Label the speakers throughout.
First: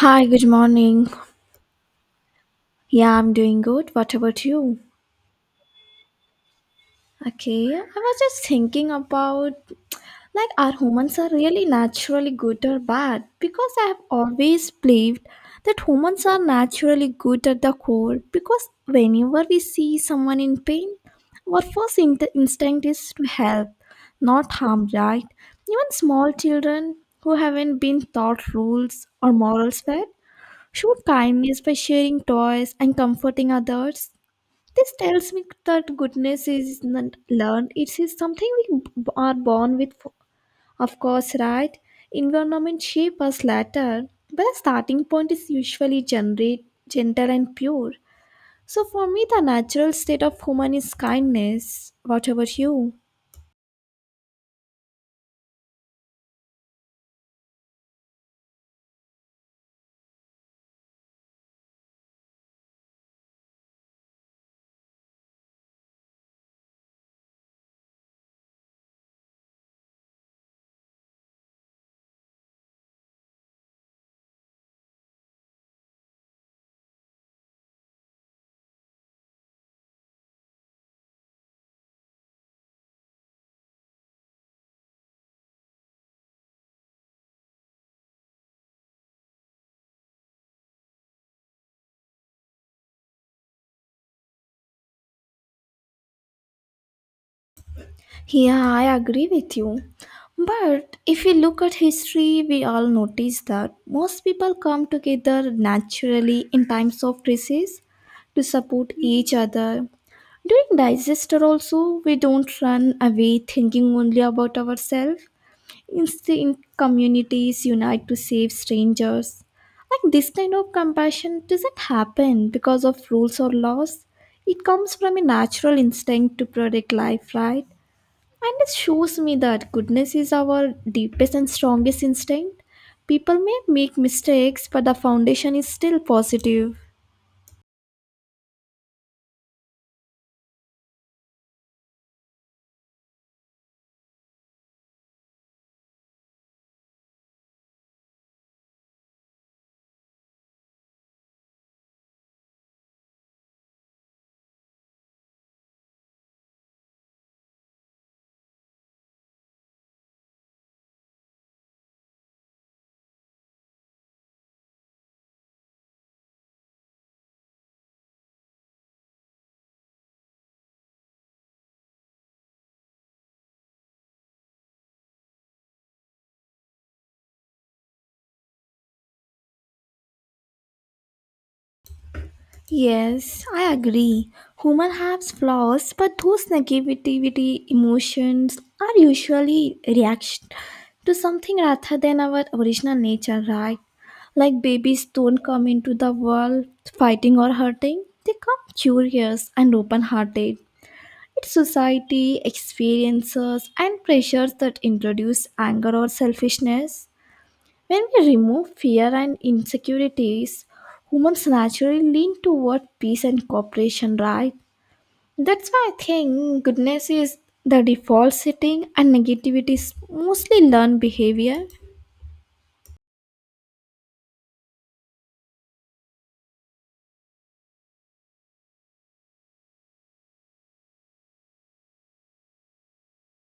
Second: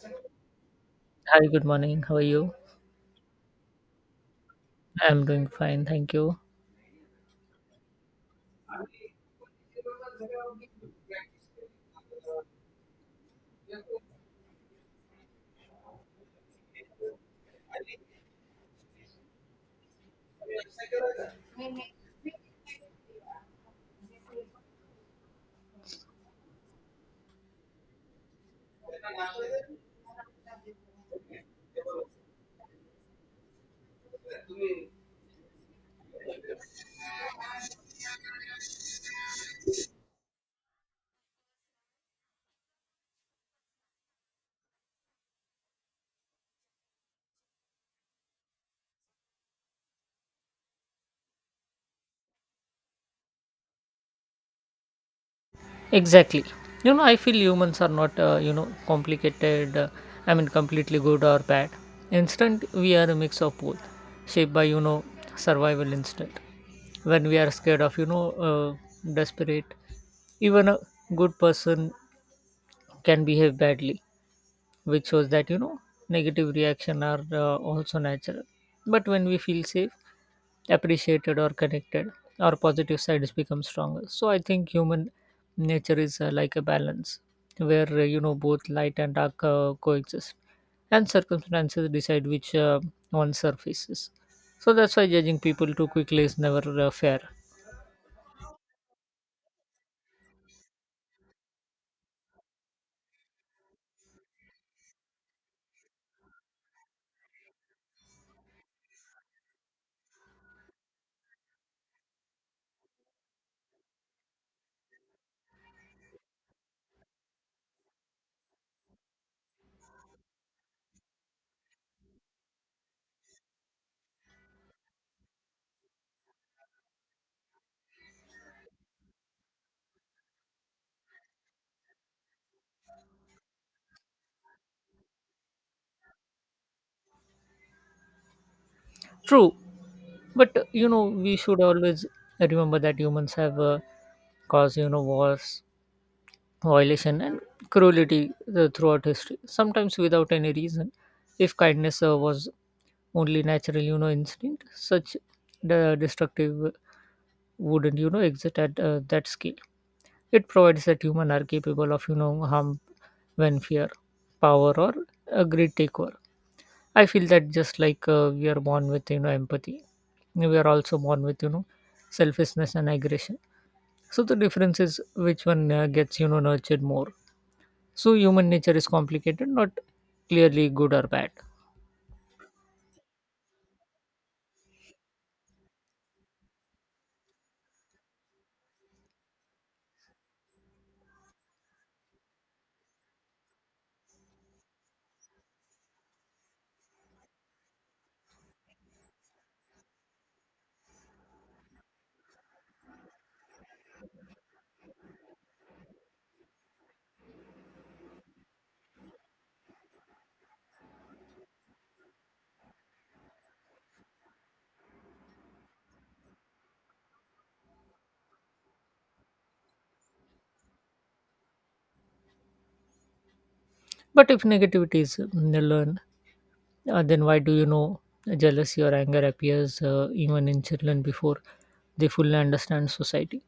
Speaker 1: Hi, good morning.
Speaker 2: Hi, good morning. How are you?
Speaker 1: Yeah, I'm doing good. What about you?
Speaker 2: I'm doing fine, thank you.
Speaker 1: Okay, I was just thinking about, like, are humans are really naturally good or bad? Because I have always believed that humans are naturally good at the core, because whenever we see someone in pain, our first instinct is to help, not harm, right? Even small children who haven't been taught rules or morals well show kindness by sharing toys and comforting others. This tells me that goodness is not learned, it is something we are born with, of course, right? Environment shape us later, but the starting point is usually gentle and pure. So for me, the natural state of human is kindness. What about you?
Speaker 2: Exactly. You know, I feel humans are not, complicated. I mean, completely good or bad. Instant, we are a mix of both, shaped by, survival instinct. When we are scared of, desperate, even a good person can behave badly, which shows that negative reaction are also natural. But when we feel safe, appreciated, or connected, our positive sides become stronger. So I think human nature is like a balance where both light and dark coexist, and circumstances decide which one surfaces. So that's why judging people too quickly is never fair.
Speaker 1: Yeah, I agree with you. But if we look at history, we all notice that most people come together naturally in times of crisis to support each other. During disaster, also, we don't run away thinking only about ourselves. Instead, communities unite to save strangers. Like, this kind of compassion doesn't happen because of rules or laws. It comes from a natural instinct to protect life, right? And it shows me that goodness is our deepest and strongest instinct. People may make mistakes, but the foundation is still positive.
Speaker 2: True. But we should always remember that humans have caused wars, violation, and cruelty throughout history, sometimes without any reason. If kindness was only natural instinct, such the destructive wouldn't exist at that scale. It provides that human are capable of harm when fear, power, or a greed take over. I feel that just like we are born with empathy, we are also born with selfishness and aggression. So the difference is which one gets nurtured more. So human nature is complicated, not clearly good or bad.
Speaker 1: Yes, I agree. Human has flaws, but those negativity emotions are usually reaction to something rather than our original nature, right? Like, babies don't come into the world fighting or hurting. They come curious and open hearted. It's society, experiences, and pressures that introduce anger or selfishness. When we remove fear and insecurities, humans naturally lean toward peace and cooperation, right? That's why I think goodness is the default setting and negativity is mostly learned behavior.
Speaker 2: But if negativity is learned, then why do jealousy or anger appears even in children before they fully understand society?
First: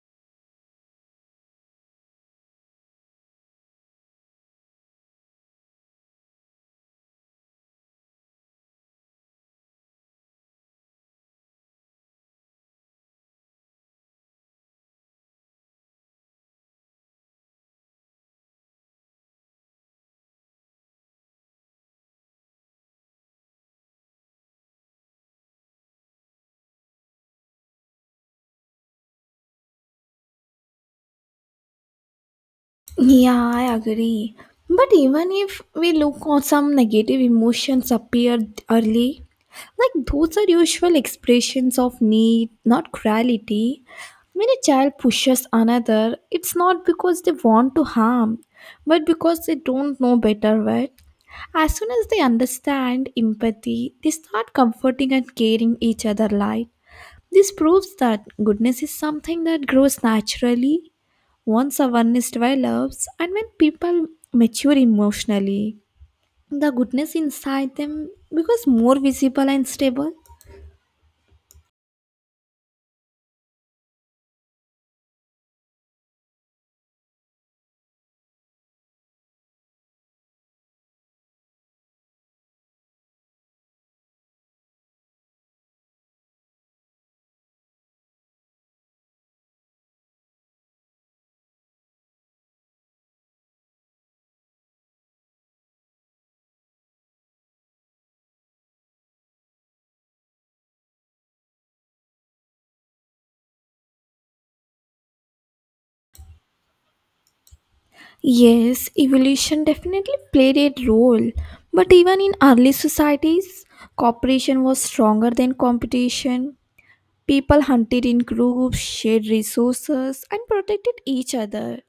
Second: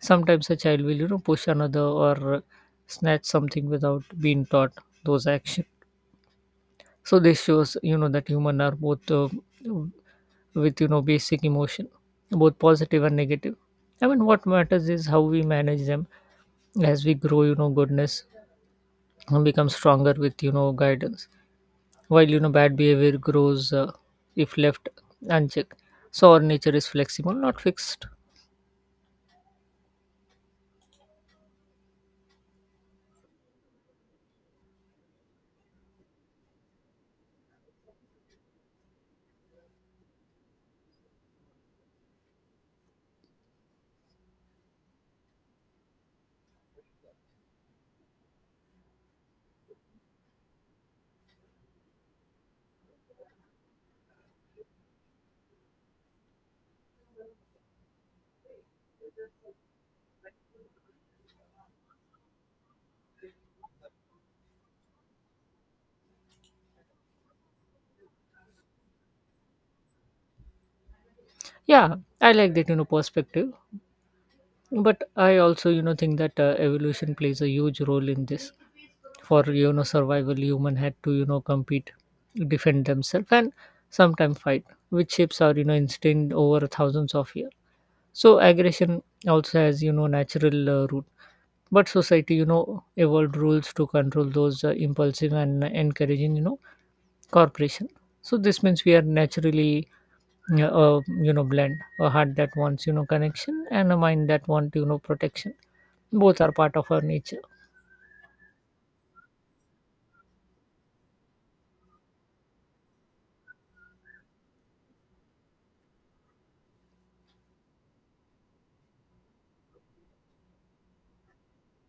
Speaker 2: Sometimes a child will, push another or snatch something without being taught those actions. So this shows, that human are both, with, basic emotion, both positive and negative. I mean, what matters is how we manage them as we grow, goodness and become stronger with guidance, while bad behavior grows if left unchecked. So our nature is flexible, not fixed.
Speaker 1: Yeah, I agree. But even if we look on, some negative emotions appear early, like, those are usual expressions of need, not cruelty. When a child pushes another, it's not because they want to harm, but because they don't know better, right? As soon as they understand empathy, they start comforting and caring each other, like. This proves that goodness is something that grows naturally once a one is why loves, and when people mature emotionally, the goodness inside them becomes more visible and stable.
Speaker 2: Yeah, I like that perspective. But I also think that evolution plays a huge role in this. For survival, human had to compete, defend themselves, and sometimes fight, which shapes our instinct over thousands of years. So aggression also has natural roots. But society evolved rules to control those impulsive and encouraging corporation. So this means we are naturally, blend a heart that wants connection and a mind that want protection. Both are part of our nature.
Speaker 1: Yes, evolution definitely played a role, but even in early societies, cooperation was stronger than competition. People hunted in groups, shared resources, and protected each other.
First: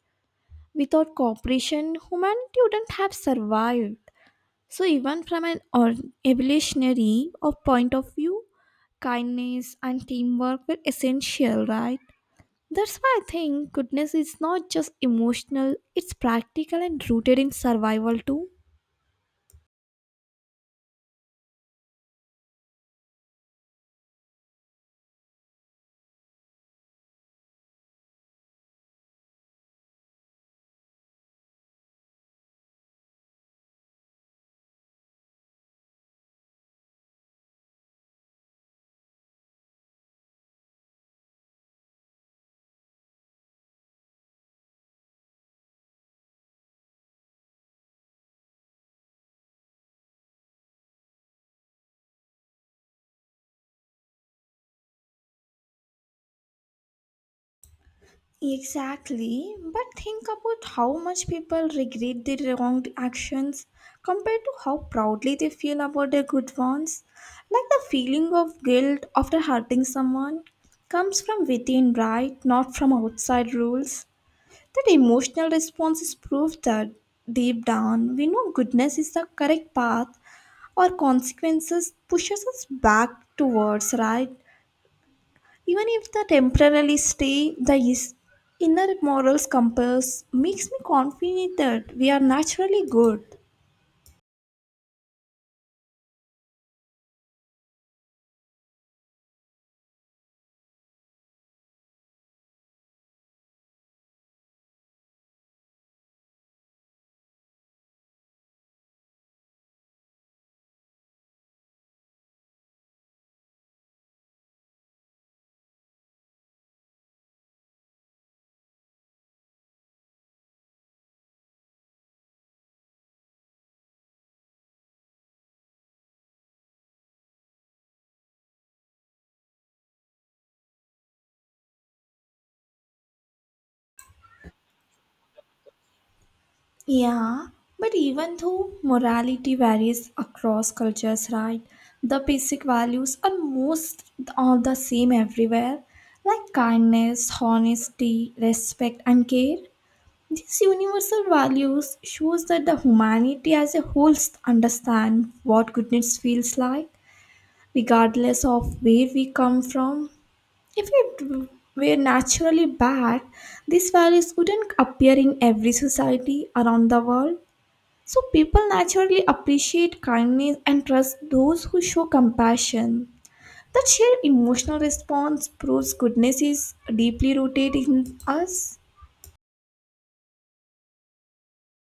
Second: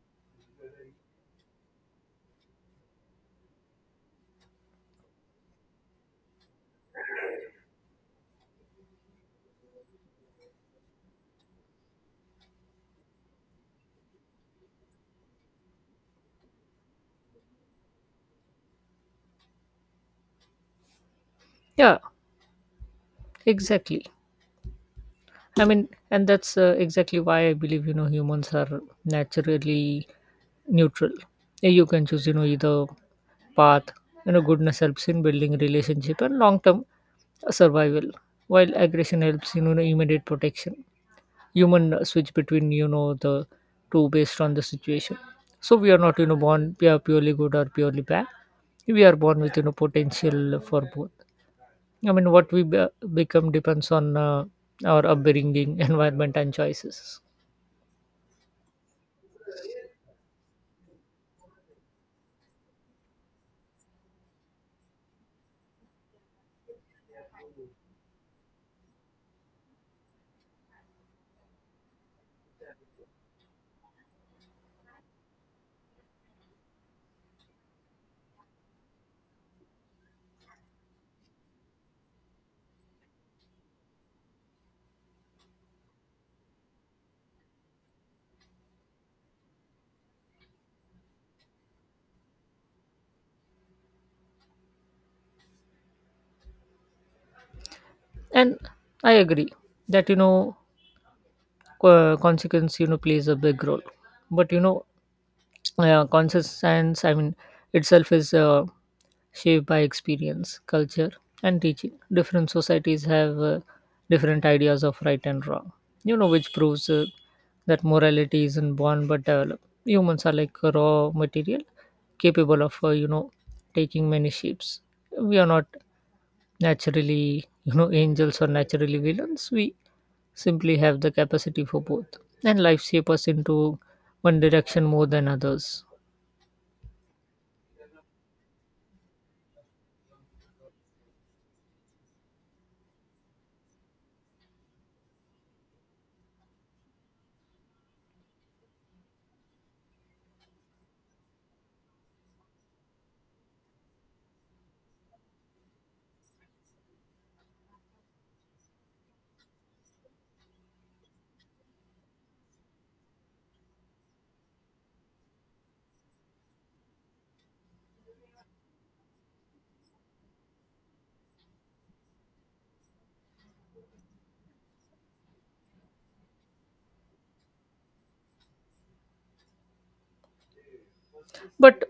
Speaker 1: Without cooperation, humanity wouldn't have survived. So even from an evolutionary of point of view, kindness and teamwork were essential, right? That's why I think goodness is not just emotional, it's practical and rooted in survival too.
Speaker 2: Yeah, exactly. I mean, and that's exactly why I believe humans are naturally neutral. Yeah, you can choose, either path. Goodness helps in building relationship and long-term survival, while aggression helps in, immediate protection. Human switch between the two based on the situation. So we are not born, we are purely good or purely bad. We are born with potential for both. I mean, what we become depends on our upbringing, environment, and choices.
Speaker 1: Exactly, but think about how much people regret their wrong actions compared to how proudly they feel about their good ones. Like, the feeling of guilt after hurting someone comes from within, right? Not from outside rules. That emotional response is proof that deep down we know goodness is the correct path. Our consequences pushes us back towards right, even if the temporarily stay. The inner morals compass makes me confident that we are naturally good.
Speaker 2: And I agree that consequence plays a big role. But conscience, I mean, itself is shaped by experience, culture, and teaching. Different societies have different ideas of right and wrong, which proves that morality isn't born but developed. Humans are like a raw material capable of, taking many shapes. We are not naturally angels are naturally villains. We simply have the capacity for both, and life shapes us into one direction more than others.
Speaker 1: Yeah, but even though morality varies across cultures, right? The basic values are most all the same everywhere, like kindness, honesty, respect, and care. These universal values shows that the humanity as a whole understand what goodness feels like, regardless of where we come from. If it were naturally bad, these values wouldn't appear in every society around the world. So people naturally appreciate kindness and trust those who show compassion. That shared emotional response proves goodness is deeply rooted in us.
Speaker 2: But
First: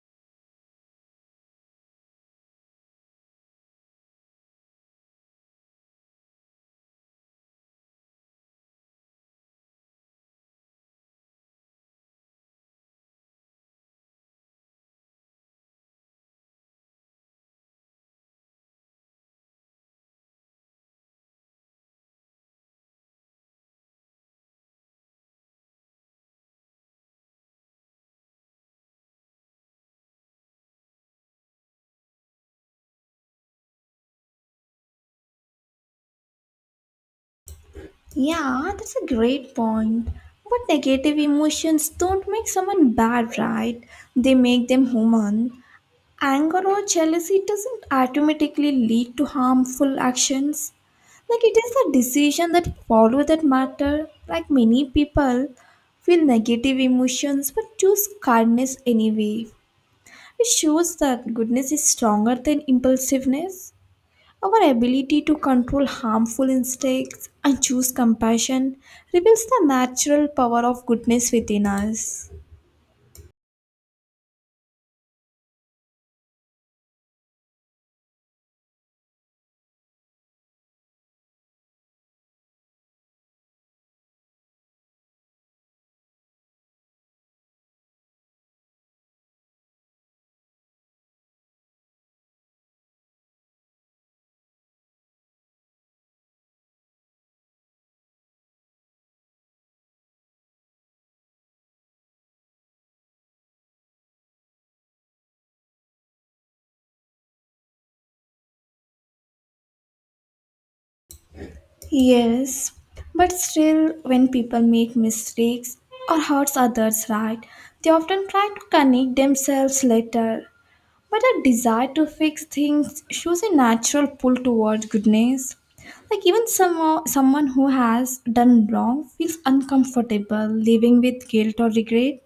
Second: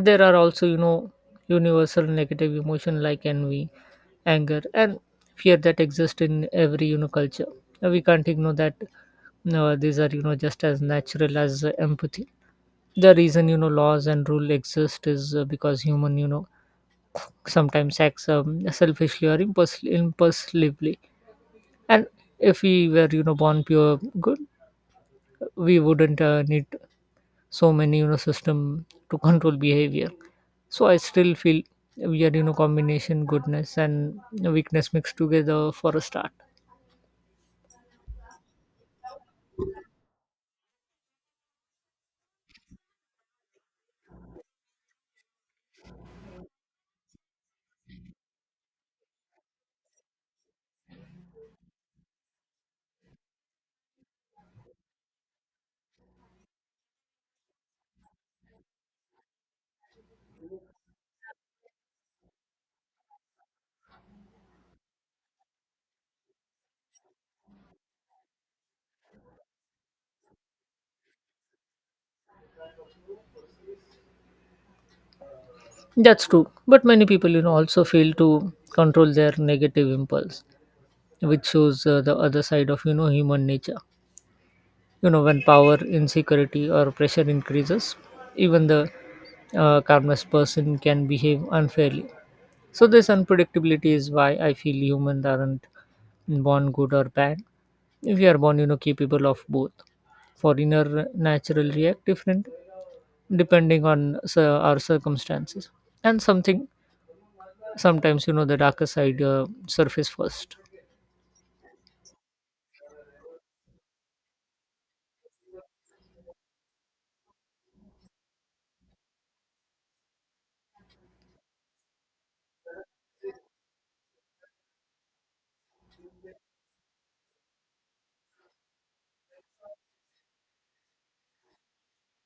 Speaker 2: there are also universal negative emotion like envy, anger, and fear that exist in every culture. We can't ignore that, no, these are just as natural as empathy. The reason laws and rule exist is because human sometimes acts, selfishly or impulsively. And if we were, born pure good, we wouldn't need so many, system to control behavior. So I still feel we are, combination goodness and weakness mixed together for a start.
Speaker 1: Yeah, that's a great point. But negative emotions don't make someone bad, right? They make them human. Anger or jealousy doesn't automatically lead to harmful actions, like, it is the decision that follow that matter. Like, many people feel negative emotions but choose kindness anyway. It shows that goodness is stronger than impulsiveness. Our ability to control harmful instincts and choose compassion reveals the natural power of goodness within us.
Speaker 2: That's true. But many people, also fail to control their negative impulse, which shows the other side of, human nature. You know, when power, insecurity, or pressure increases, even the calmness person can behave unfairly. So this unpredictability is why I feel humans aren't born good or bad. We are born, capable of both. Foreigner natural react different depending on our circumstances, and something sometimes the darker side surface first.
Speaker 1: Yes, but still, when people make mistakes or hurts others, right, they often try to connect themselves later. But a desire to fix things shows a natural pull towards goodness. Like, even someone who has done wrong feels uncomfortable living with guilt or regret.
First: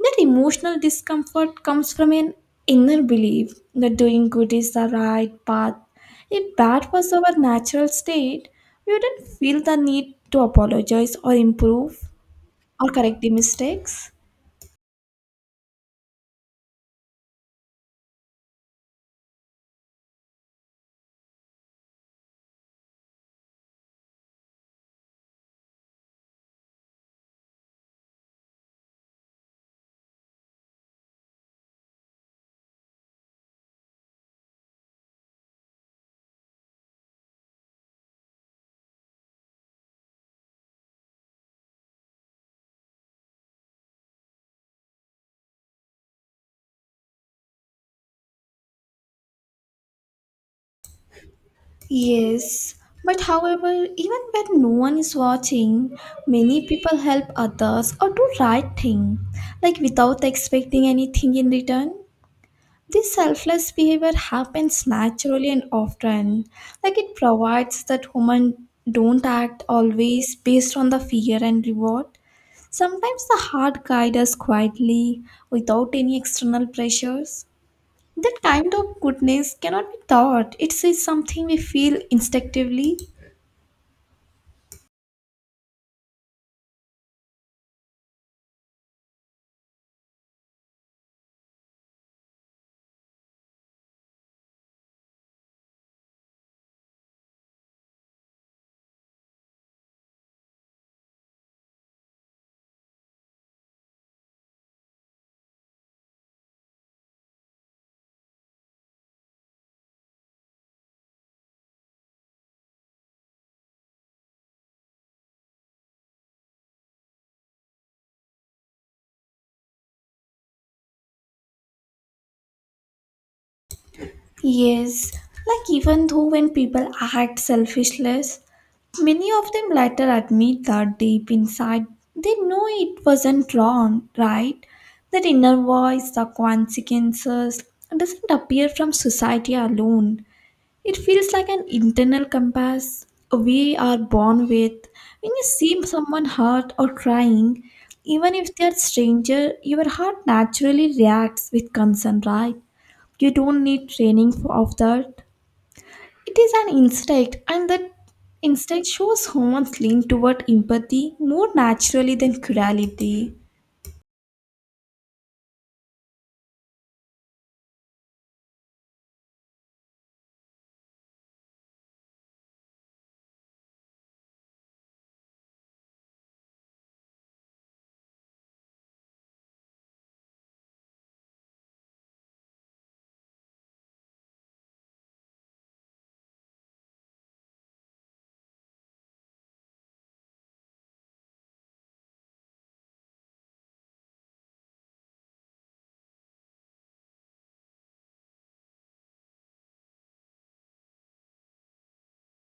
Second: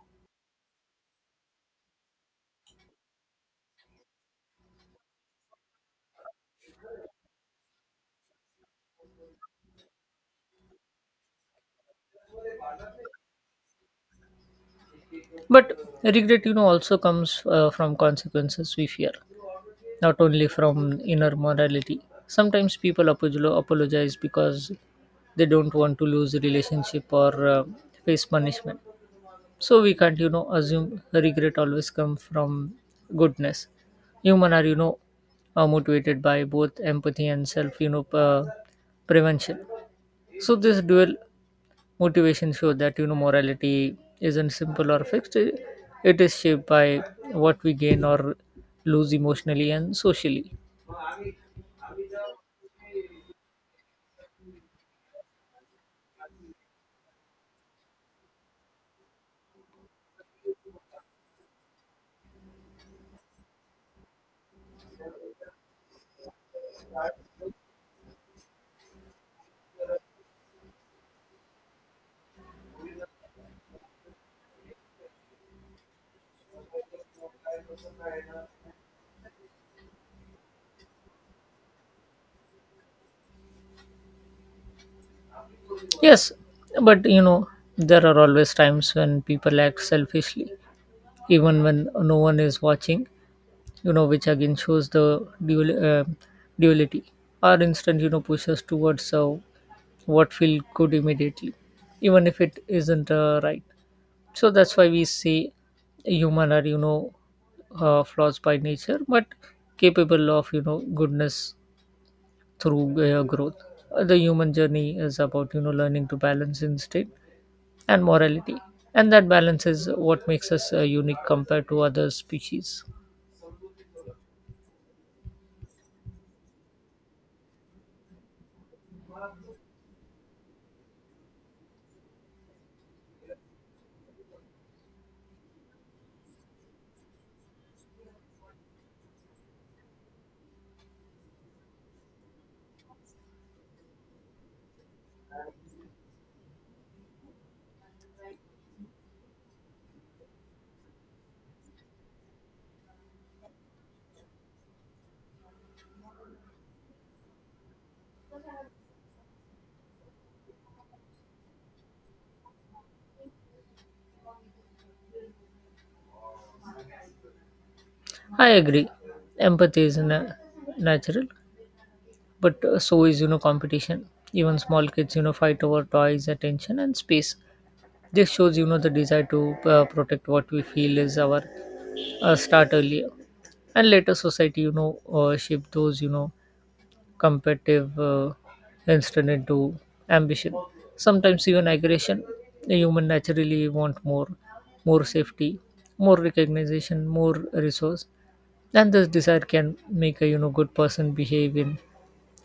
Speaker 1: That emotional discomfort comes from an inner belief that doing good is the right path. If that was our natural state, we wouldn't feel the need to apologize or improve or correct the mistakes.
Speaker 2: But regret, also comes from consequences we fear, not only from inner morality. Sometimes people apologize because they don't want to lose a relationship or face punishment. So we can't, assume regret always comes from goodness. Human are motivated by both empathy and self, prevention. So this dual motivation show that morality isn't simple or fixed. It is shaped by what we gain or lose emotionally and socially.
Speaker 1: Yes, but however, even when no one is watching, many people help others or do right thing, like, without expecting anything in return. This selfless behavior happens naturally and often. Like, it provides that women don't act always based on the fear and reward. Sometimes the heart guides us quietly without any external pressures. That kind of goodness cannot be taught. It's something we feel instinctively.
Speaker 2: Yes, but there are always times when people act selfishly, even when no one is watching, which again shows the duality. Our instinct, pushes towards what feels good immediately, even if it isn't right. So that's why we say human are, flaws by nature, but capable of, goodness through growth. The human journey is about, learning to balance instinct and morality, and that balance is what makes us unique compared to other species.
Speaker 1: Yes, like, even though when people act selfishless, many of them later admit that deep inside they know it wasn't wrong, right? That inner voice, the consequences, doesn't appear from society alone. It feels like an internal compass we are born with. When you see someone hurt or crying, even if they are stranger, your heart naturally reacts with concern, right? You don't need training for of that. It is an instinct, and that instinct shows humans lean toward empathy more naturally than cruelty.
Speaker 2: I agree. Empathy is natural. But so is competition. Even small kids fight over toys, attention, and space. This shows the desire to protect what we feel is our start earlier. And later society, shape those competitive instinct into ambition, sometimes even aggression. The human naturally want more, more safety, more recognition, more resource, and this desire can make a good person behave in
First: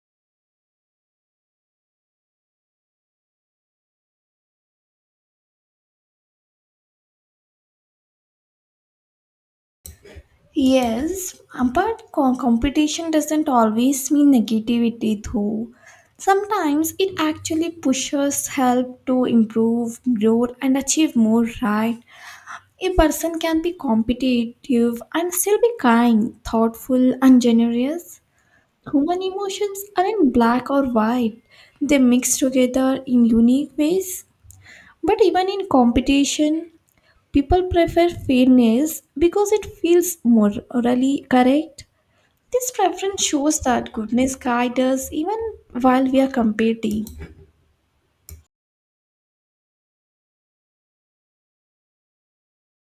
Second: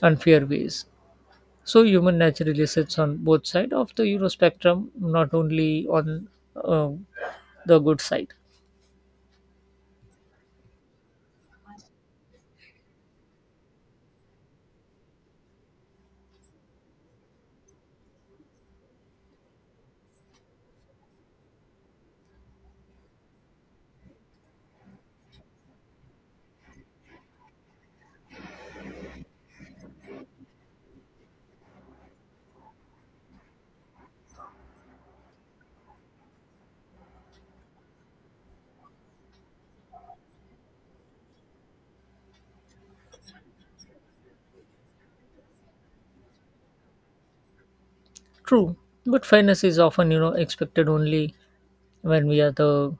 Speaker 2: unfair ways. So human naturally sits on both side of the spectrum, not only on uh, the good side.
Speaker 1: Yes, but competition doesn't always mean negativity, though. Sometimes it actually pushes help to improve, grow, and achieve more, right? A person can be competitive and still be kind, thoughtful, and generous. Human emotions aren't black or white, they mix together in unique ways. But even in competition, people prefer fairness because it feels morally correct. This preference shows that goodness guides us even while we are competing.
Speaker 2: True, but fairness is often expected only when we are the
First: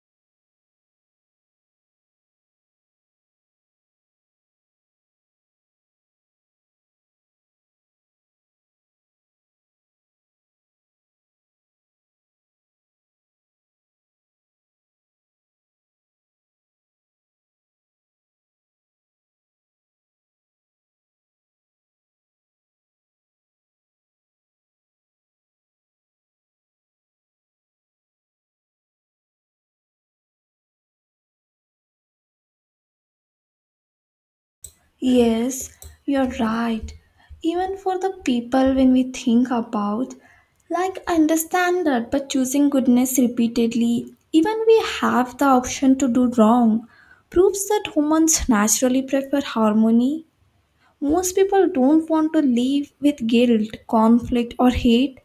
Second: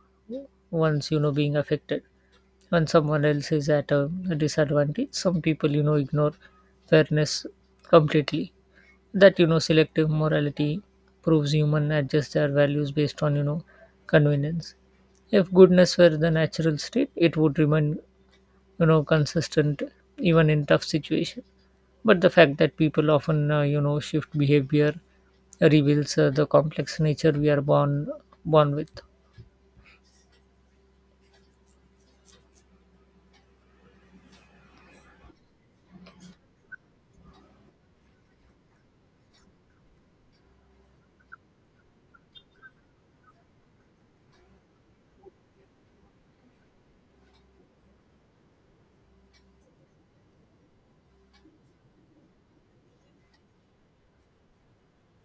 Speaker 2: ones being affected. When someone else is at a disadvantage, some people ignore fairness completely. That selective morality proves human adjust their values based on convenience. If goodness were the natural state, it would remain consistent even in tough situations. But the fact that people often, shift behavior reveals the complex nature we are born with.
Speaker 1: Yes, you're right. Even for the people when we think about, like, I understand that, but choosing goodness repeatedly, even we have the option to do wrong, proves that humans naturally prefer harmony. Most people don't want to live with guilt, conflict, or hate.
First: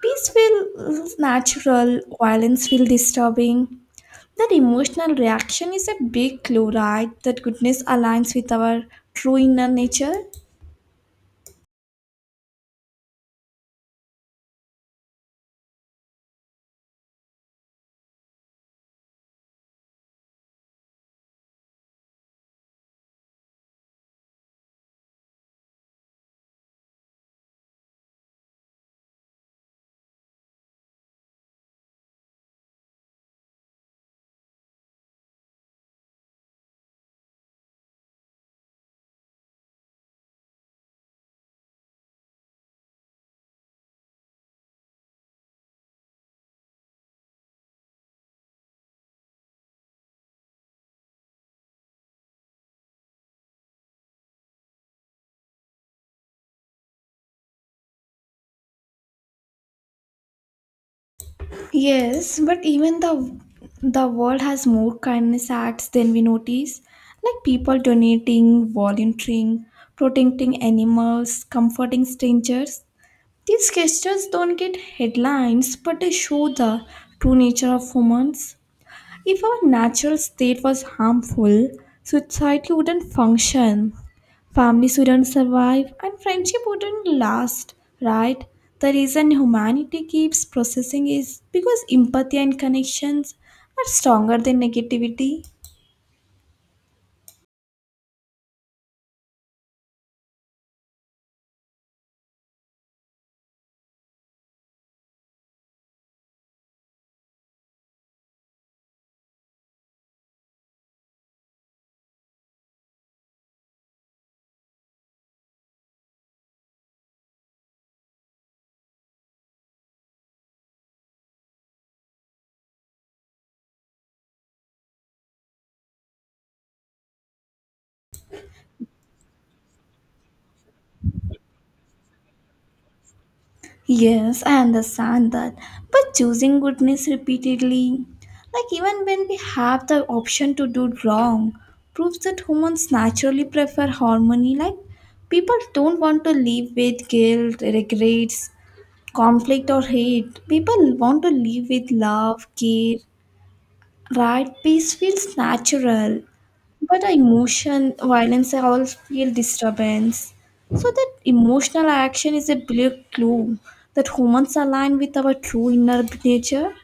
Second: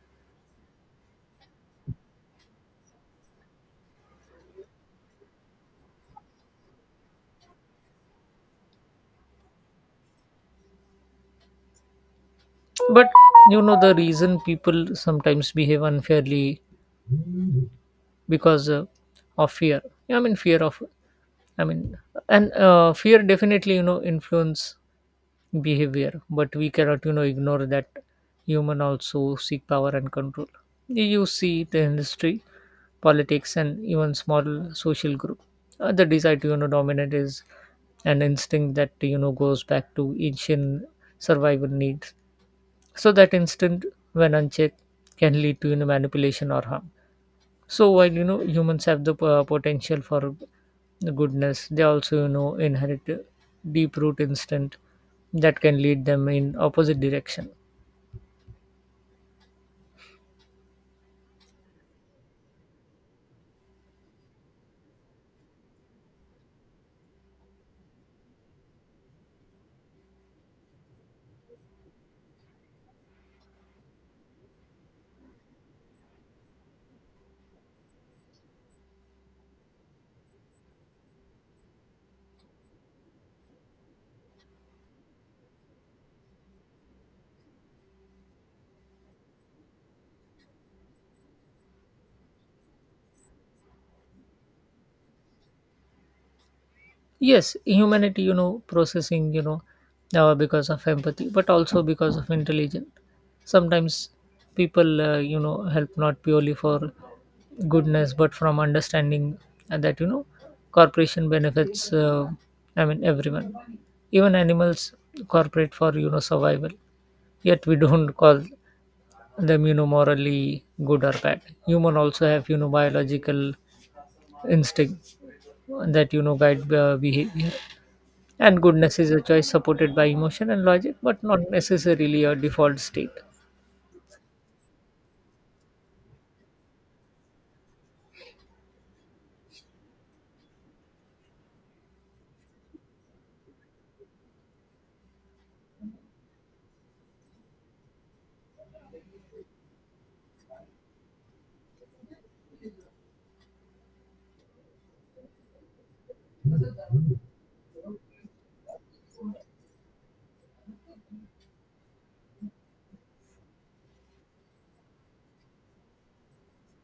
Speaker 1: Peace feels natural, violence feels disturbing. That emotional reaction is a big clue, right? That goodness aligns with our true inner nature.
Speaker 2: But the reason people sometimes behave unfairly, because of fear. Yeah, I mean fear of, I mean, and, fear definitely influence behavior. But we cannot ignore that human also seek power and control. You see the industry, politics, and even small social group, the desire to dominate is an instinct that goes back to ancient survival needs. So that instant, when unchecked, can lead to, manipulation or harm. So while humans have the potential for goodness, they also inherit deep root instinct that can lead them in opposite direction.
Speaker 1: Yes, but even the world has more kindness acts than we notice, like people donating, volunteering, protecting animals, comforting strangers. These gestures don't get headlines, but they show the true nature of humans. If our natural state was harmful, society wouldn't function, families wouldn't survive, and friendship wouldn't last, right? The reason humanity keeps processing is because empathy and connections are stronger than negativity.
Speaker 2: Yes, humanity processing, because of empathy, but also because of intelligence. Sometimes people, help not purely for goodness, but from understanding that corporation benefits. I mean, everyone, even animals cooperate for survival. Yet we don't call them morally good or bad. Human also have biological instinct that guide behavior. And goodness is a choice supported by emotion and logic, but not necessarily a default state.
Speaker 1: Yes, I understand that. But choosing goodness repeatedly, like, even when we have the option to do wrong, proves that humans naturally prefer harmony. Like, people don't want to live with guilt, regrets, conflict, or hate. People want to live with love, care. Right, peace feels natural, but the emotion, violence, I always feel disturbance. So that emotional action is a big clue that humans align with our true inner nature.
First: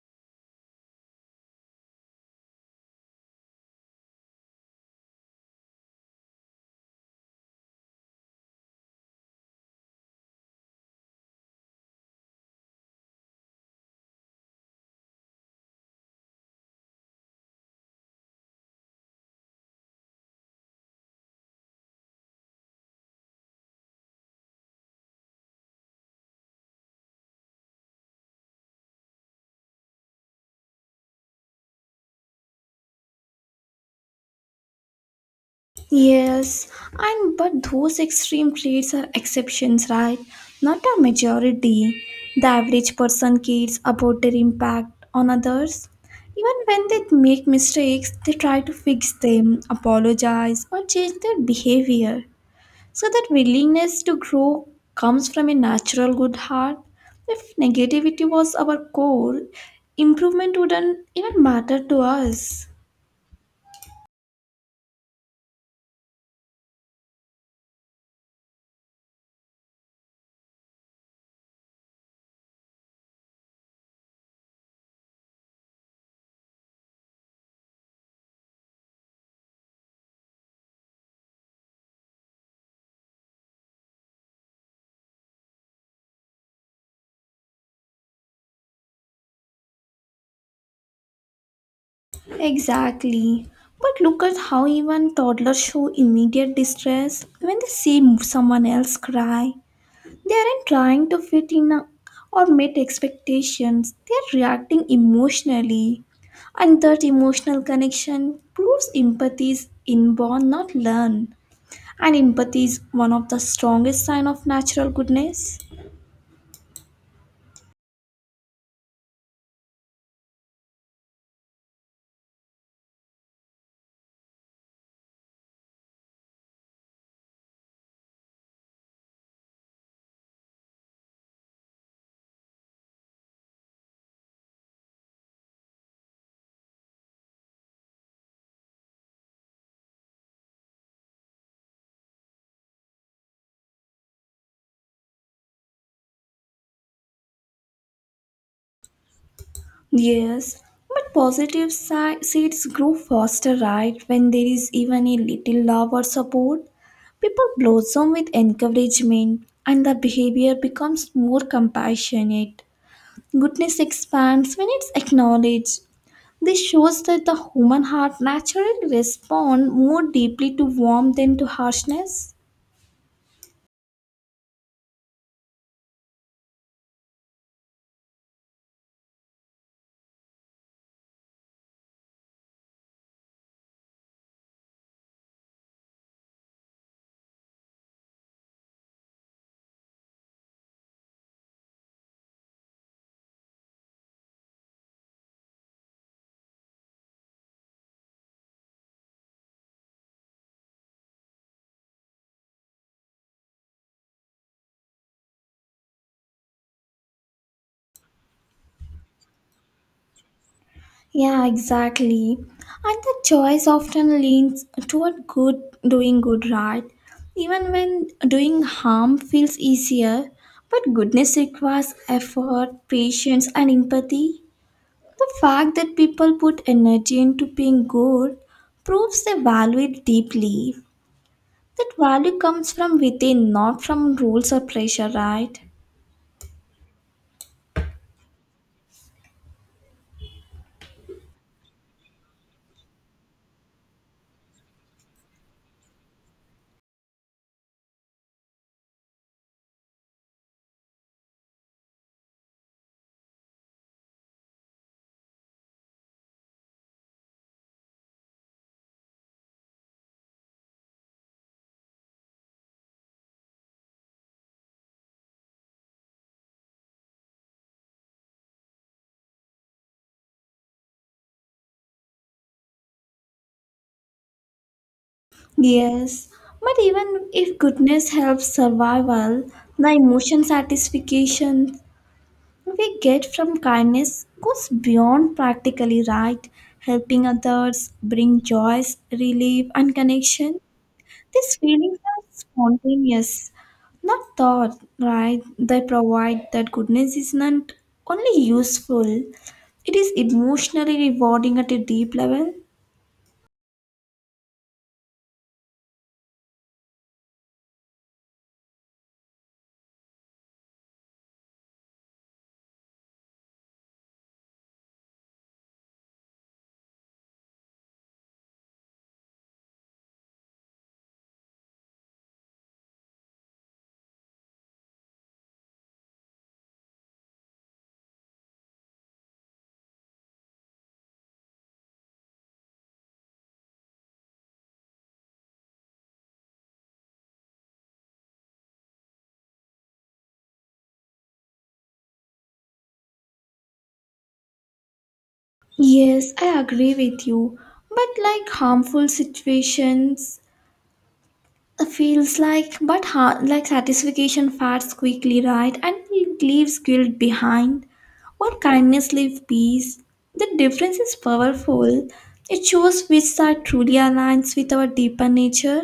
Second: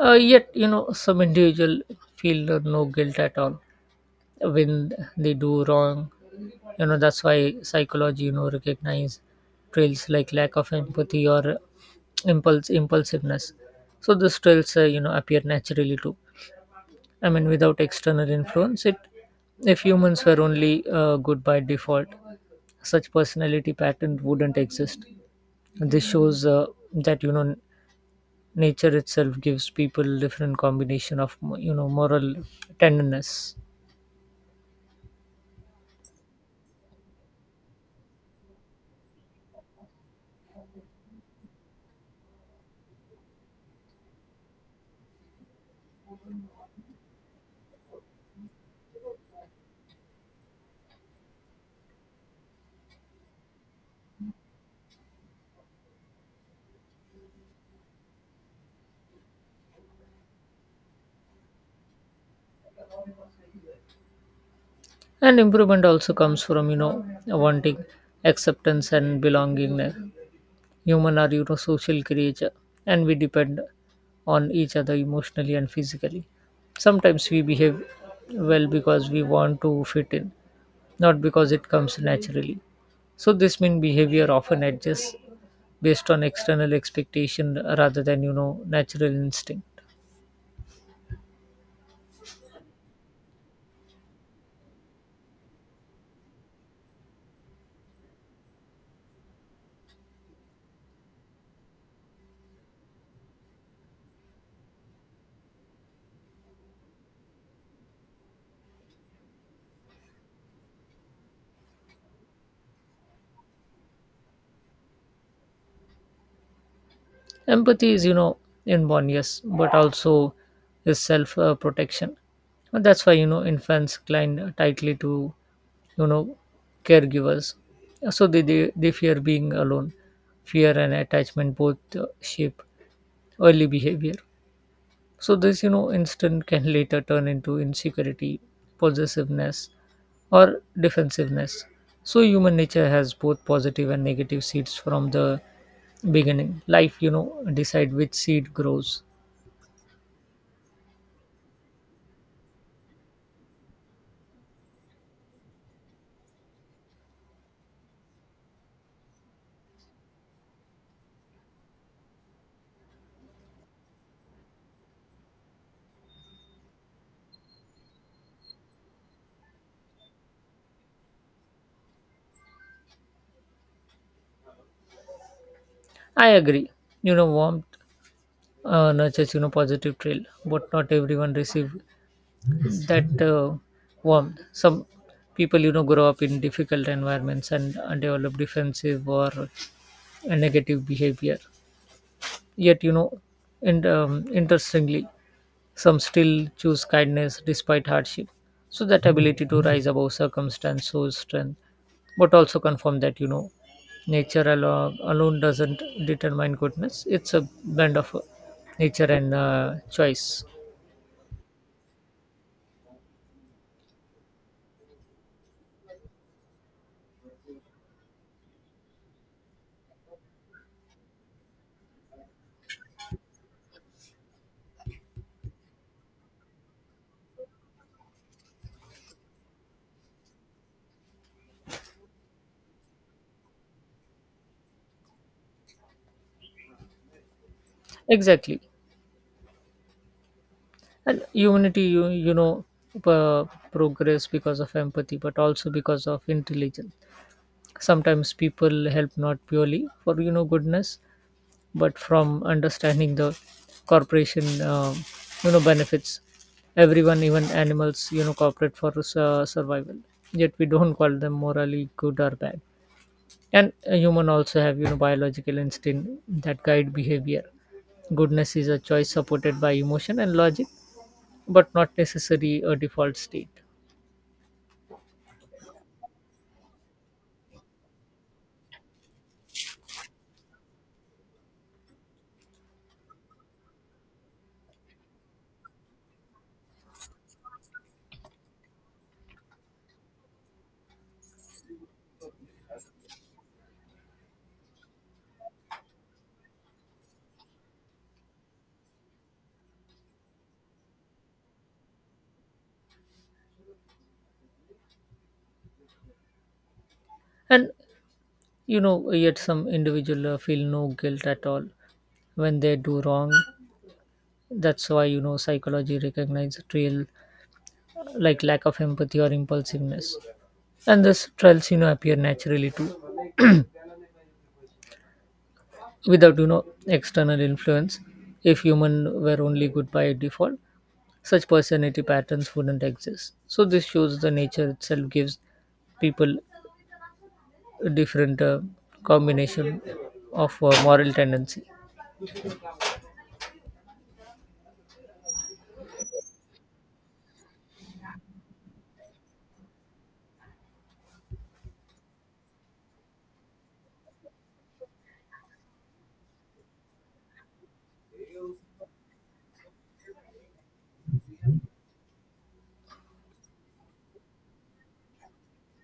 Speaker 2: Yet, some individual feel no guilt at all when they do wrong. That's why psychology recognize trails like lack of empathy or impulse impulsiveness. So these trails, appear naturally too. I mean, without external influence, it if humans were only good by default, such personality pattern wouldn't exist. This shows that nature itself gives people different combination of moral tenderness.
Speaker 1: Yes, and but those extreme traits are exceptions, right? Not a majority. The average person cares about their impact on others. Even when they make mistakes, they try to fix them, apologize, or change their behavior. So that willingness to grow comes from a natural good heart. If negativity was our core, improvement wouldn't even matter to us.
Speaker 2: And improvement also comes from wanting acceptance and belonging. Human are social creature, and we depend on each other emotionally and physically. Sometimes we behave well because we want to fit in, not because it comes naturally. So this means behavior often adjusts based on external expectation rather than natural instinct.
Speaker 1: Exactly. But look at how even toddlers show immediate distress when they see someone else cry. They aren't trying to fit in, or meet expectations, they are reacting emotionally. And that emotional connection proves empathy is inborn, not learned. And empathy is one of the strongest sign of natural goodness.
Speaker 2: Empathy is inborn, yes, but also is self protection. And that's why, you know, infants cling tightly to, you know, caregivers, so they fear being alone. Fear and attachment both shape early behavior. So this, you know, instant can later turn into insecurity, possessiveness, or defensiveness. So human nature has both positive and negative seeds from the beginning. Life, decide which seed grows.
Speaker 1: Yes, but positive seeds grow faster, right? When there is even a little love or support, people blossom with encouragement and the behavior becomes more compassionate. Goodness expands when it's acknowledged. This shows that the human heart naturally responds more deeply to warmth than to harshness.
Speaker 2: I agree, you know, warmth nurtures, you know, positive trail, but not everyone receive that warm. Some people, grow up in difficult environments, and develop defensive or negative behavior. Yet, and interestingly, some still choose kindness despite hardship. So that ability to rise above circumstance shows strength, but also confirm that, nature alone doesn't determine goodness. It's a blend of nature and choice.
Speaker 1: Yeah, exactly. And the choice often leans toward good, doing good, right? Even when doing harm feels easier, but goodness requires effort, patience, and empathy. The fact that people put energy into being good proves they value it deeply. That value comes from within, not from rules or pressure, right?
Speaker 2: Exactly, and humanity, you know, progress because of empathy, but also because of intelligence. Sometimes people help not purely for, you know, goodness, but from understanding the corporation benefits everyone. Even animals, you know, cooperate for survival, yet we don't call them morally good or bad. And a human also have, you know, biological instinct that guide behavior. Goodness is a choice supported by emotion and logic, but not necessary a default state.
Speaker 1: Yes, but even if goodness helps survival, the emotion satisfaction we get from kindness goes beyond practically right. Helping others bring joys, relief, and connection. These feelings are spontaneous, not thought, right? They provide that goodness is not only useful, it is emotionally rewarding at a deep level.
Speaker 2: And, you know, yet some individual feel no guilt at all when they do wrong. That's why, you know, psychology recognizes trail like lack of empathy or impulsiveness, and these trails, you know, appear naturally too. Without, you know, external influence, if human were only good by default, such personality patterns wouldn't exist. So this shows the nature itself gives people different combination of moral tendency.
Speaker 1: Yes, I agree with you. But, like, harmful situations feels like, but like satisfaction fades quickly, right? And it leaves guilt behind. While kindness leaves peace. The difference is powerful. It shows which side truly aligns with our deeper nature.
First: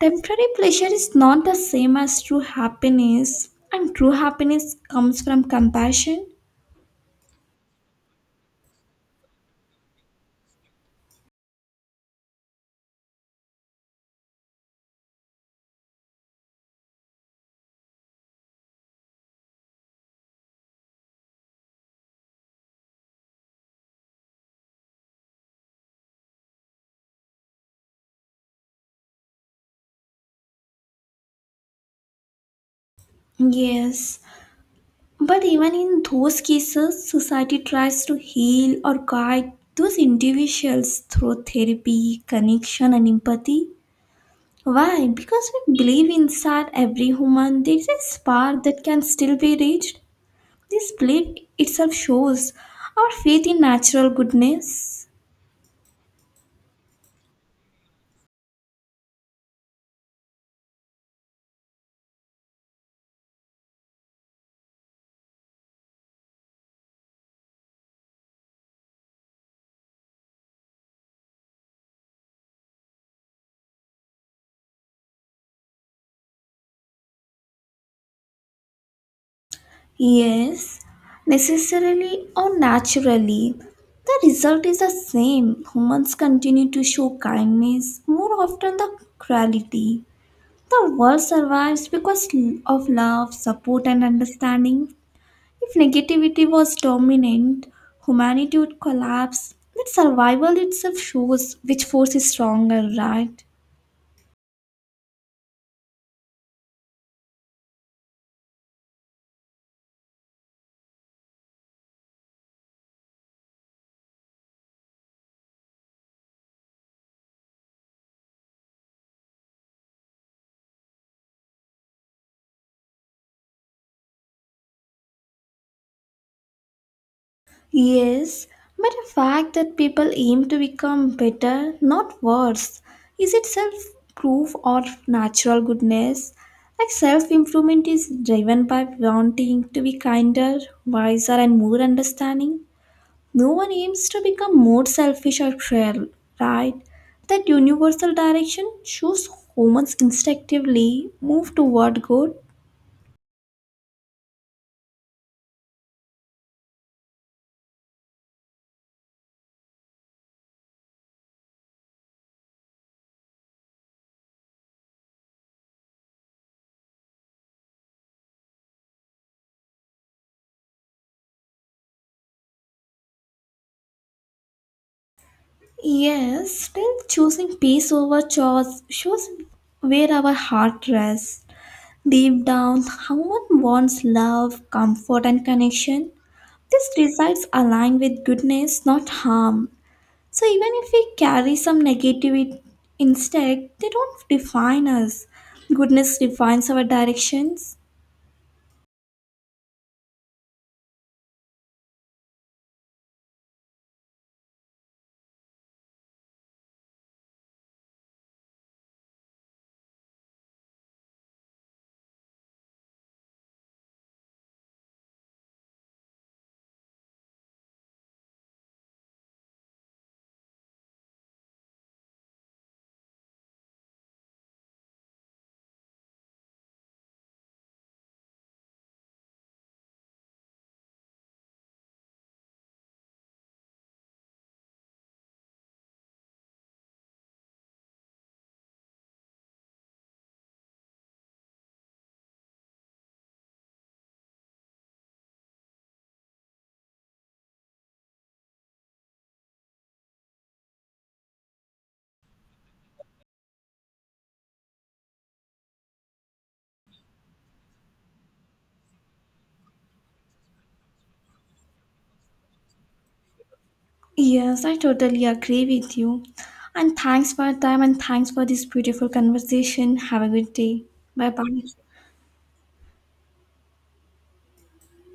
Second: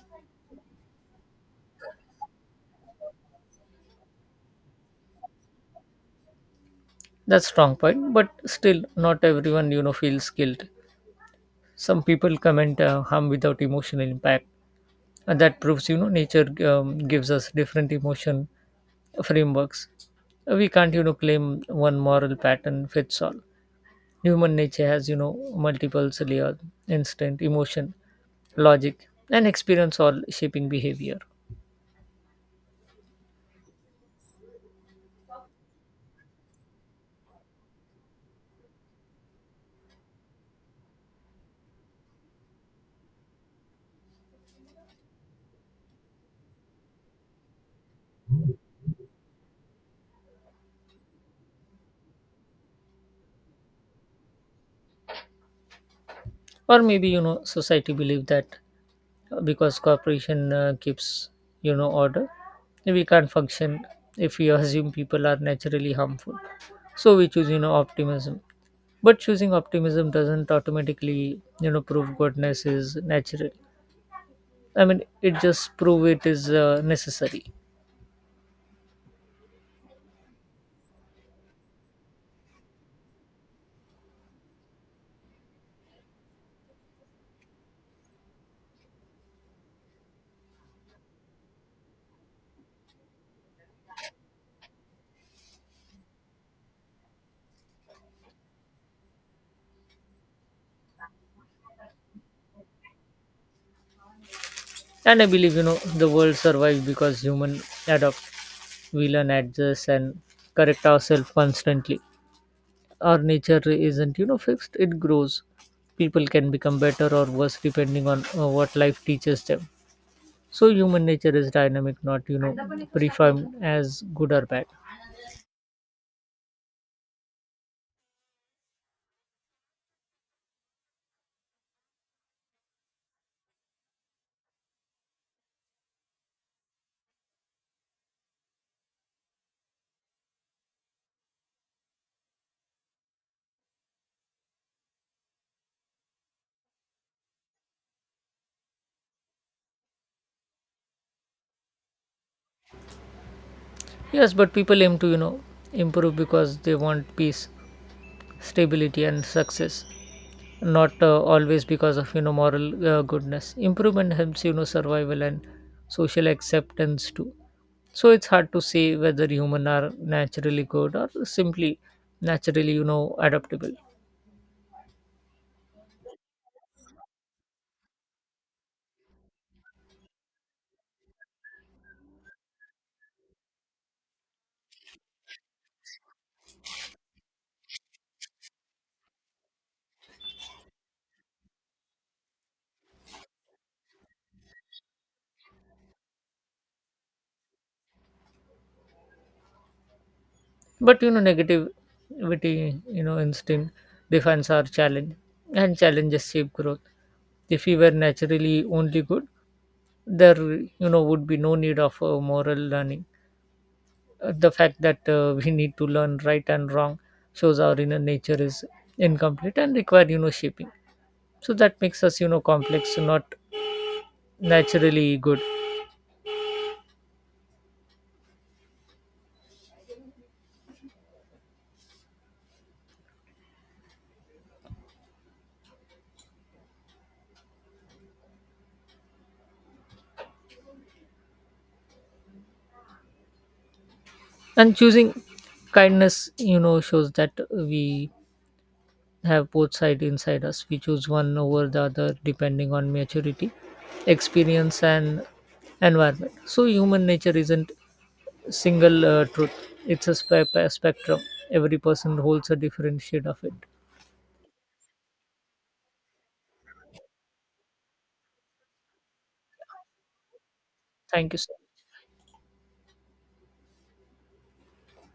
Speaker 1: Temporary pleasure is not the same as true happiness, and true happiness comes from compassion.
Speaker 2: That's strong point, but still not everyone, you know, feels guilt. Some people comment harm without emotional impact, and that proves, you know, nature gives us different emotion frameworks. We can't, you know, claim one moral pattern fits all. Human nature has, you know, multiple layers: instinct, emotion, logic, and experience all shaping behavior.
Speaker 1: Yes. But even in those cases, society tries to heal or guide those individuals through therapy, connection, and empathy. Why? Because we believe inside every human there is a spark that can still be reached. This belief itself shows our faith in natural goodness.
Speaker 2: Or maybe, you know, society believe that because corporation keeps, you know, order. We can't function if we assume people are naturally harmful, so we choose, you know, optimism. But choosing optimism doesn't automatically, you know, prove goodness is natural. I mean, it just prove it is necessary.
Speaker 1: Yes, necessarily or naturally. The result is the same. Humans continue to show kindness more often than cruelty. The world survives because of love, support, and understanding. If negativity was dominant, humanity would collapse. But survival itself shows which force is stronger, right?
Speaker 2: And I believe, you know, the world survives because human adapt. We learn, adjust, and correct ourselves constantly. Our nature isn't, you know, fixed, it grows. People can become better or worse depending on what life teaches them. So human nature is dynamic, not, you know, predefined as good or bad.
Speaker 1: Yes, but the fact that people aim to become better, not worse, is itself proof of natural goodness. Like, self improvement is driven by wanting to be kinder, wiser, and more understanding. No one aims to become more selfish or cruel, right? That universal direction shows humans instinctively move toward good.
Speaker 2: Yes, but people aim to, you know, improve because they want peace, stability, and success, not always because of, you know, moral goodness. Improvement helps, you know, survival and social acceptance too. So it's hard to say whether human are naturally good or simply naturally, you know, adaptable.
Speaker 1: Yes, still choosing peace over chores shows where our heart rests. Deep down, someone wants love, comfort, and connection. These desires align with goodness, not harm. So even if we carry some negative instead, they don't define us. Goodness defines our directions.
Speaker 2: But, you know, negativity, you know, instinct defines our challenge, and challenges shape growth. If we were naturally only good, there, you know, would be no need of moral learning. The fact that we need to learn right and wrong shows our inner nature is incomplete and require, you know, shaping. So that makes us, you know, complex, not naturally good. And choosing kindness, you know, shows that we have both sides inside us. We choose one over the other depending on maturity, experience, and environment. So human nature isn't single truth, it's a spectrum. Every person holds a different shade of it.
Speaker 1: Yes, I totally agree with you. And thanks for your time and thanks for this beautiful conversation. Have a good day. Bye
Speaker 2: Thank you so
Speaker 1: bye.